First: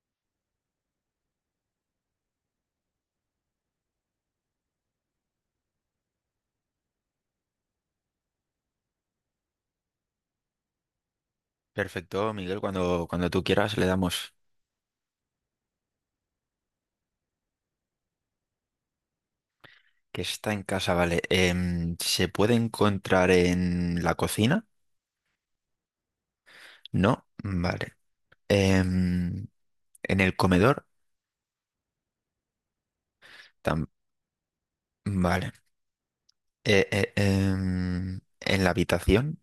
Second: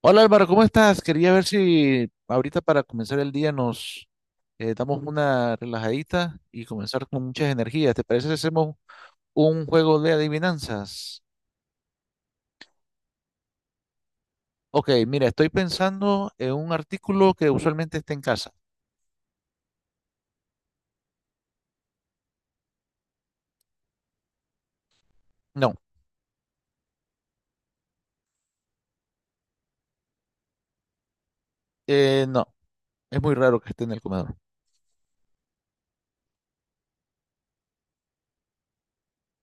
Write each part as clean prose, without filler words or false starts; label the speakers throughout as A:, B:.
A: Hola Álvaro, ¿cómo estás? Quería ver si ahorita para comenzar el día nos damos una relajadita y comenzar con muchas energías. ¿Te parece si hacemos un juego de adivinanzas?
B: Perfecto, Miguel, cuando tú quieras le damos
A: Ok, mira, estoy pensando en un artículo que usualmente esté en casa.
B: que está en casa, vale. ¿Se puede encontrar en la cocina?
A: No,
B: No, vale. Em, ¿En el comedor?
A: no, es muy raro que esté
B: Tam-
A: en el comedor.
B: vale. ¿En la habitación?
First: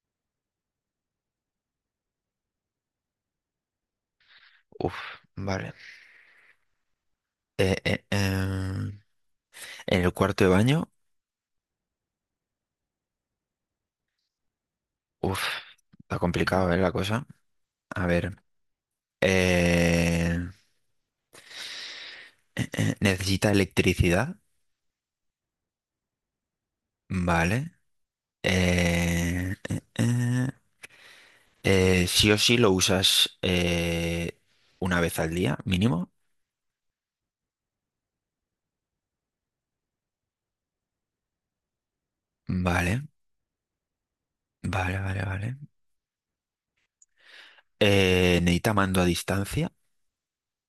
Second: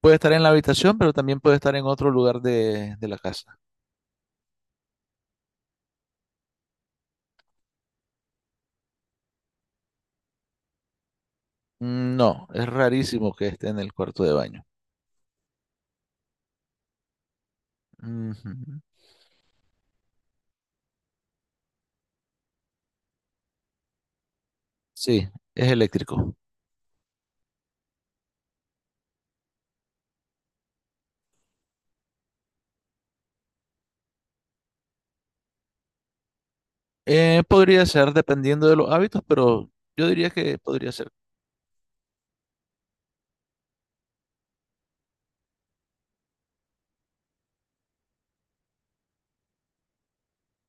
A: Puede estar en la habitación, pero también puede estar en otro lugar de la casa.
B: Uf, vale. Eh, eh, em, ¿En el cuarto de baño?
A: Mm, no, es rarísimo que esté en el cuarto de baño.
B: Uf, está complicado, ¿eh, la cosa? A ver.
A: Ujú.
B: eh, ¿Necesita electricidad?
A: Sí, es eléctrico.
B: Vale. Eh, eh, eh. Sí o sí lo usas una vez al día, mínimo.
A: Podría ser dependiendo de los hábitos, pero yo diría que podría ser.
B: Vale, vale, vale, vale. ¿Necesita mando a distancia?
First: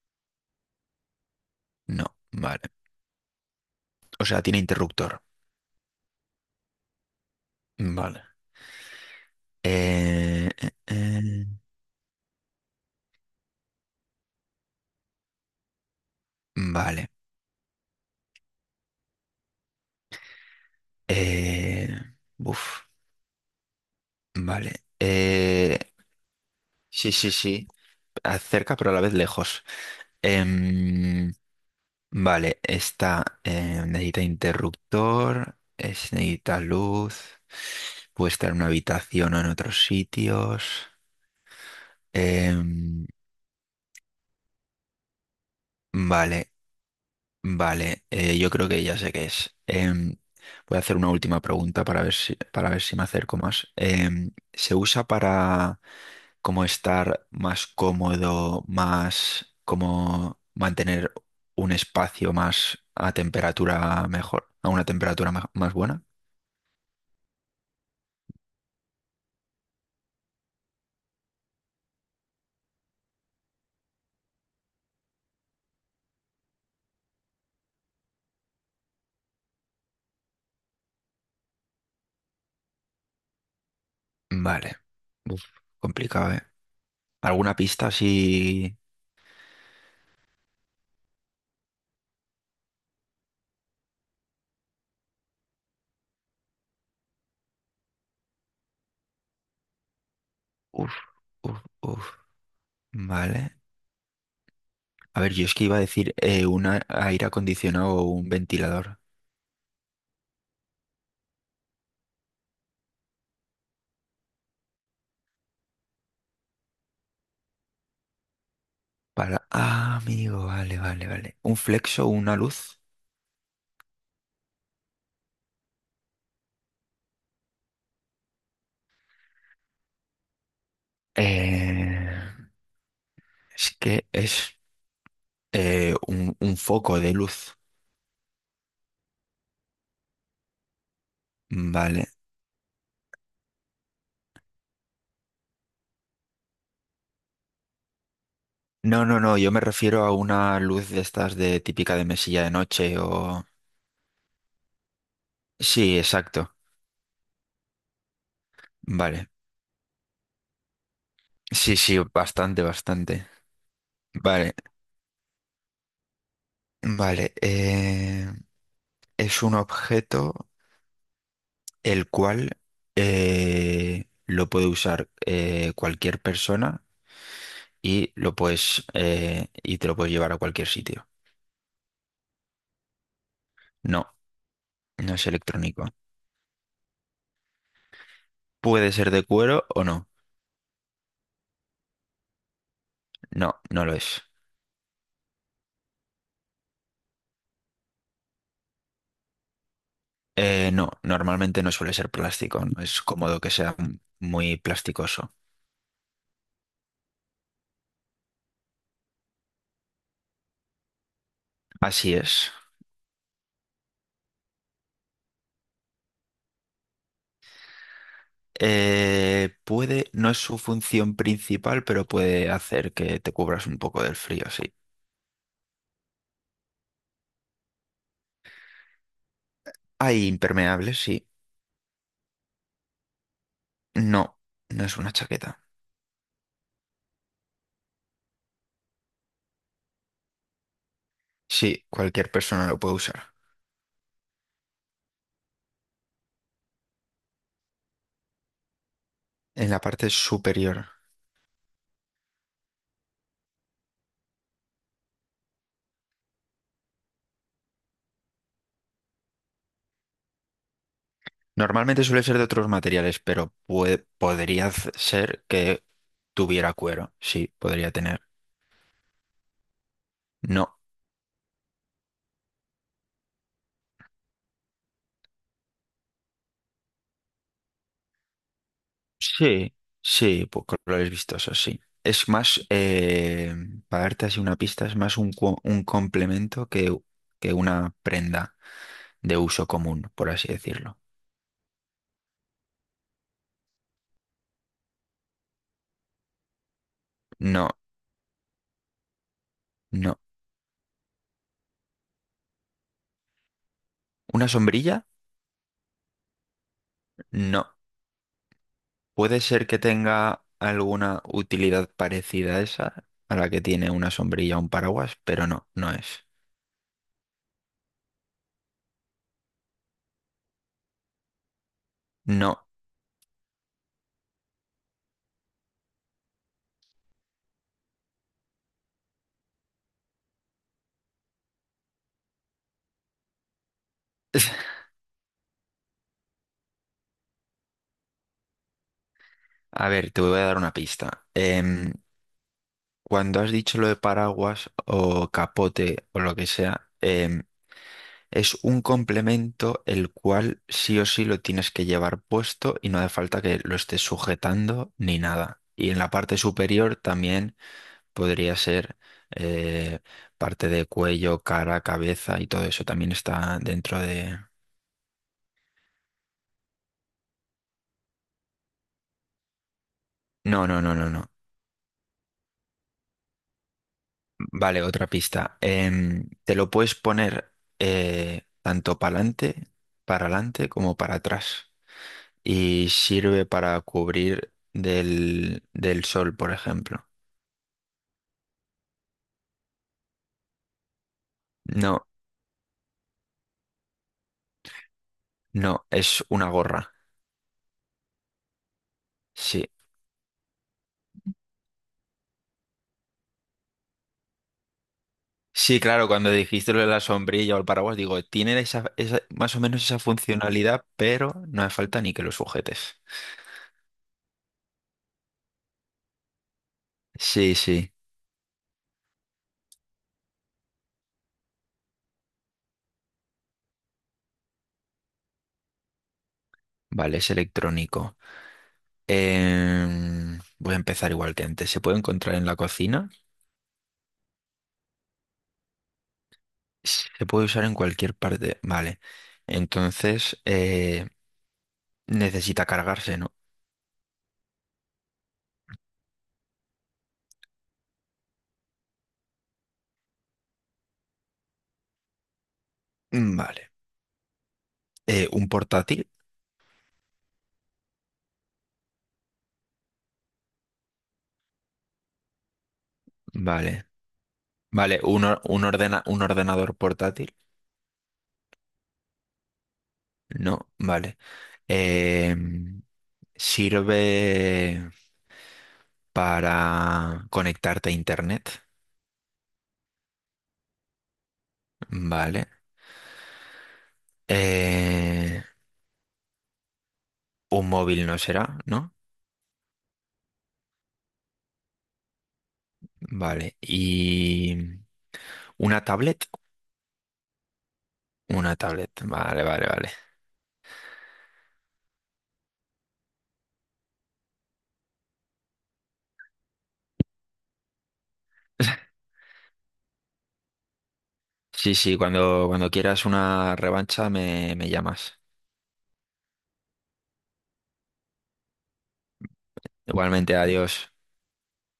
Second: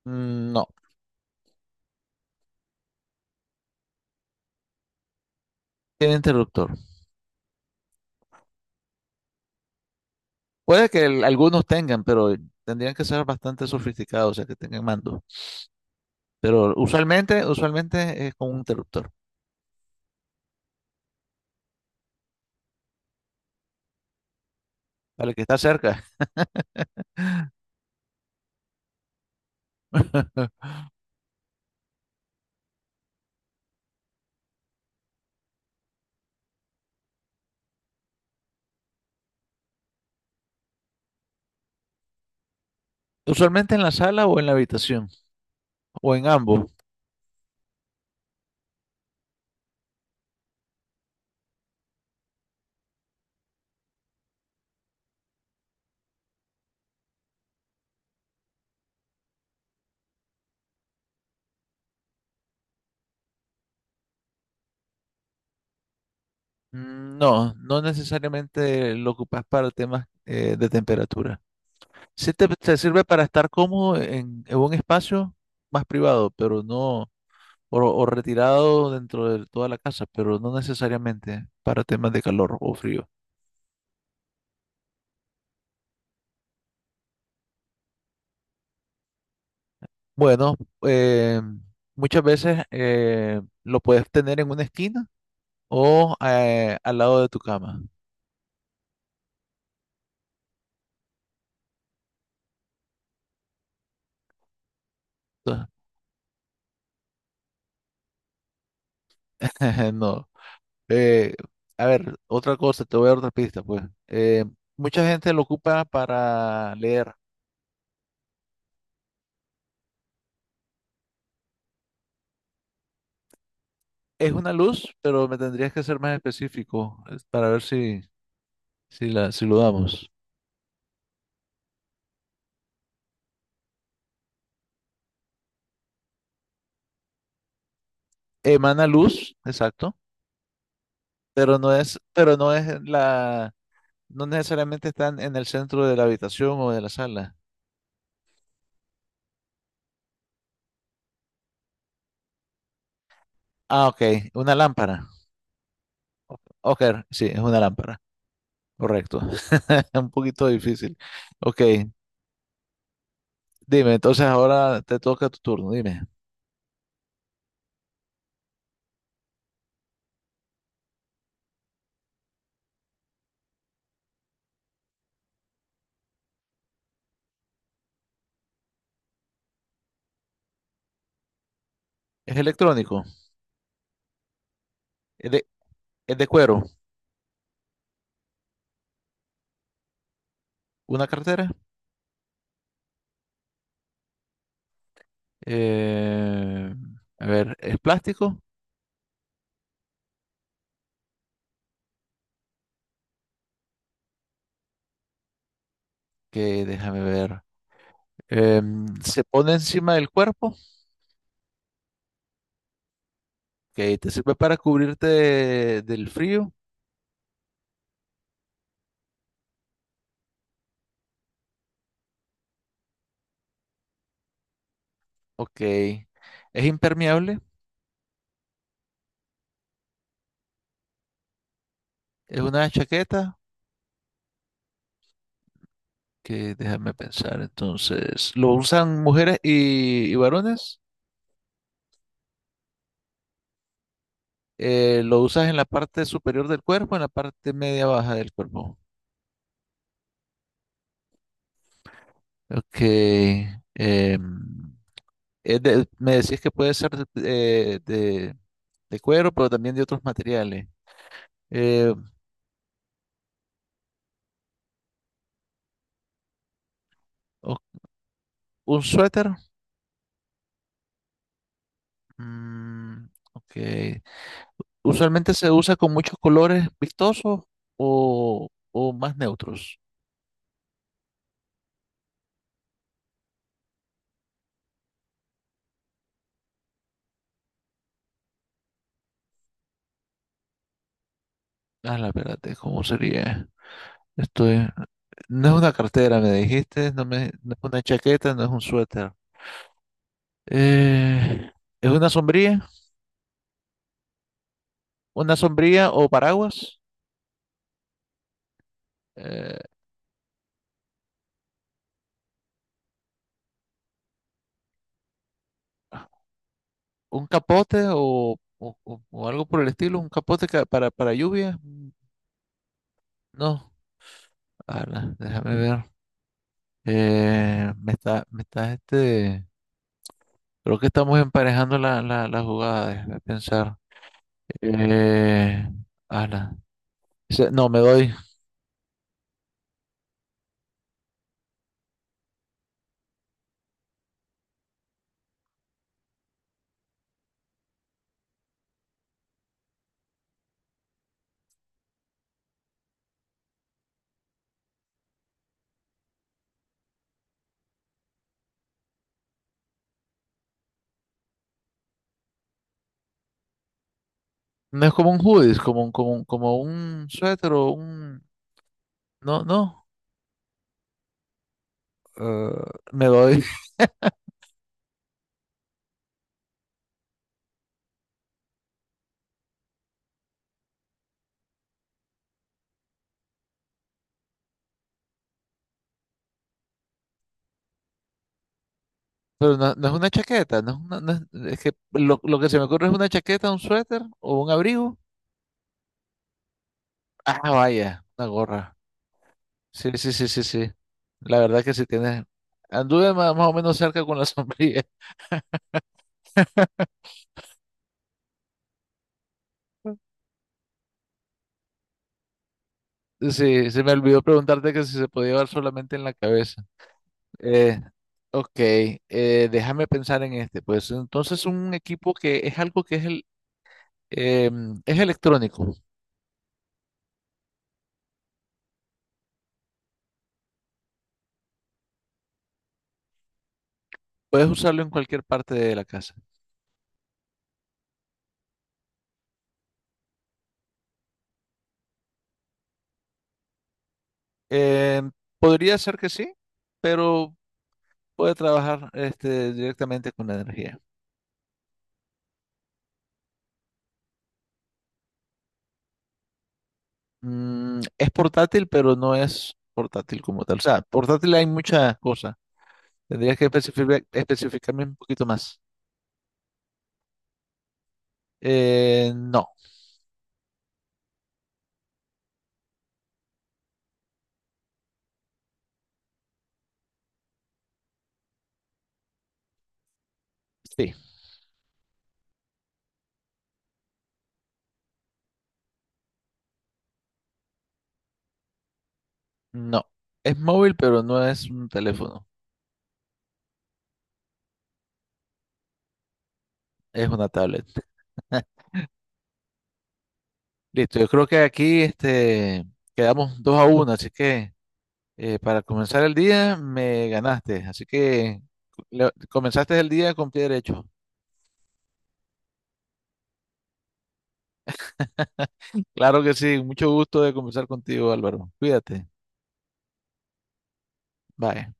A: Mm, no,
B: No, vale. O sea, tiene interruptor.
A: tiene interruptor.
B: Vale. Eh, eh,
A: Puede que
B: eh,
A: algunos tengan, pero tendrían que ser bastante sofisticados, o sea, que tengan mando. Pero
B: vale.
A: usualmente es con un interruptor,
B: Eh, buf, vale.
A: para el que está cerca.
B: Sí, sí, sí. Cerca, pero a la vez lejos. Em, Vale, esta necesita interruptor, necesita luz, puede estar en una habitación o en otros sitios. Em,
A: Usualmente en la sala o en la habitación, o en
B: vale,
A: ambos.
B: vale, yo creo que ya sé qué es. Voy a hacer una última pregunta para ver si me acerco más. ¿Se usa para como estar más cómodo, más como mantener un espacio más a temperatura mejor, a una temperatura más buena?
A: Mm, no, no necesariamente lo ocupas para temas de temperatura. Sí te sirve para estar cómodo en un espacio más privado, pero no. O retirado dentro de toda la casa, pero no necesariamente para temas de calor o frío.
B: Vale. Uf, complicado, ¿eh? ¿Alguna pista así?
A: Bueno, eh, muchas veces lo puedes tener en una esquina o al lado de tu cama.
B: Uf, uf, uf. Vale. A ver, yo es que
A: Entonces,
B: iba a decir un aire acondicionado o un ventilador.
A: no. Eh, a ver, otra cosa, te voy a dar otra pista, pues. Eh, mucha gente lo ocupa para leer.
B: Para. Ah, amigo, vale, vale, vale. ¿Un flexo o una luz?
A: Es una luz, pero me tendrías que ser más específico para ver si lo damos.
B: Eh, es que es un foco de luz.
A: Emana luz, exacto. pero no es,
B: Vale.
A: pero no es la, no necesariamente están en el centro de la habitación o de la sala.
B: No, no, no, yo me refiero a una luz de estas de típica de mesilla de noche o...
A: Ah, ok, una lámpara.
B: Sí, exacto.
A: Ok, sí, es una lámpara, correcto.
B: Vale.
A: Un poquito difícil. Ok,
B: Sí, sí, bastante, bastante.
A: dime, entonces
B: Vale.
A: ahora te toca tu turno, dime.
B: Vale, es un objeto el cual lo puede usar cualquier persona y lo puedes y te lo puedes llevar a cualquier sitio.
A: ¿Es electrónico?
B: No, no es
A: ¿Es de,
B: electrónico.
A: ¿es de cuero?
B: Puede ser de cuero o no.
A: ¿Una cartera?
B: No, no lo es.
A: Eh, a ver, ¿es plástico?
B: No, normalmente no suele ser plástico. No es cómodo que sea muy plasticoso.
A: Que déjame ver. Em, ¿se pone encima del cuerpo?
B: Así es.
A: Que te sirve para cubrirte del frío.
B: Puede, no es su función principal, pero puede hacer que te cubras un poco del frío, sí.
A: Ok. Es impermeable.
B: Hay impermeables, sí.
A: Es una chaqueta
B: No, no es una chaqueta.
A: que déjame pensar. Entonces, ¿lo usan mujeres y varones?
B: Sí, cualquier persona lo puede usar.
A: ¿Lo usas en la parte superior del cuerpo, en la parte media baja del cuerpo?
B: En la parte superior.
A: Ok. Em, me decís que puede ser eh, de- de cuero, pero también de otros materiales. Eh,
B: Normalmente suele ser de otros materiales, pero puede, podría ser que tuviera cuero. Sí,
A: o-
B: podría tener.
A: ¿Un suéter?
B: No.
A: Mm, ok. Usualmente se usa con muchos colores vistosos o más
B: Sí,
A: neutros.
B: sí, pues colores vistosos, sí. Es más, para darte así una pista, es más un, un complemento que una prenda de uso común, por así decirlo.
A: Ah, la verdad, ¿cómo sería? Esto es- no es una cartera, me dijiste, no, no es
B: No,
A: una chaqueta, no es un suéter.
B: no.
A: Eh, ¿Es una sombrilla?
B: ¿Una sombrilla?
A: ¿Una sombrilla o paraguas?
B: No. Puede
A: Eh,
B: ser que tenga alguna utilidad parecida a esa, a la que tiene una sombrilla o un paraguas, pero no, no es.
A: ¿Un capote o algo por el estilo? ¿Un capote para lluvia? Mm,
B: No.
A: no, ala, déjame ver. Me está este. Creo que estamos emparejando la jugada, déjame pensar. Eh, ala. No, me doy.
B: A ver, te voy a dar una pista. Cuando has dicho lo de paraguas o capote o lo que sea, es un complemento el cual sí o sí lo tienes que llevar puesto y no hace falta que lo estés sujetando ni nada. Y en la parte superior también podría ser eh, parte de cuello, cara, cabeza y todo eso también está dentro de...
A: No es como un hoodie, es como como un suéter o un... No, no.
B: No, no, no, no, no.
A: eh, me doy.
B: Vale, otra pista. Te lo puedes poner tanto para adelante como para atrás. Y sirve para cubrir del, del sol, por ejemplo.
A: Pero no, no es una chaqueta, no es una- no es, es que
B: No,
A: lo que se me ocurre es una chaqueta, un suéter o un abrigo.
B: no, es una gorra.
A: Ah, vaya, una gorra.
B: Sí.
A: Sí, sí, sí, sí, sí. La verdad que sí tienes. Anduve más, más o menos cerca con la sombrilla.
B: Sí, claro, cuando dijiste lo de la sombrilla o el paraguas, digo, tiene esa, esa- más o menos esa funcionalidad, pero no hace falta ni que lo sujetes.
A: Sí, se me olvidó preguntarte que si se podía llevar solamente en la cabeza.
B: Sí,
A: Eh,
B: sí,
A: ok, déjame pensar en este. Pues entonces un equipo que es algo que es, el, em, es electrónico.
B: vale, es electrónico. Voy a empezar igual que antes. ¿Se puede encontrar en la cocina?
A: Puedes usarlo en cualquier parte de la casa.
B: Se puede usar en cualquier parte. Vale, entonces necesita cargarse, ¿no?
A: Em, podría ser que sí, pero puede trabajar este, directamente con la energía.
B: Mm, vale. ¿Un portátil?
A: Mm, es portátil, pero no es portátil como tal. O sea, portátil hay muchas cosas. Tendrías que
B: Vale.
A: especificarme un
B: Vale, ¿un,
A: poquito más.
B: un, un ordenador portátil?
A: No,
B: No, vale. Eh, Sirve para conectarte a internet,
A: sí,
B: ¿vale? Eh, un móvil no será, ¿no?
A: no. Es móvil, pero no es un teléfono.
B: Vale. Y una tablet,
A: Es una tablet.
B: una tablet, vale, vale, vale.
A: Listo, yo creo que aquí este, quedamos 2-1, así que para comenzar el día me ganaste, así que comenzaste el día con pie derecho.
B: Sí, sí, cuando quieras una revancha me, me llamas.
A: Claro que sí, mucho gusto de conversar contigo, Álvaro. Cuídate.
B: Igualmente, adiós.
A: Bye.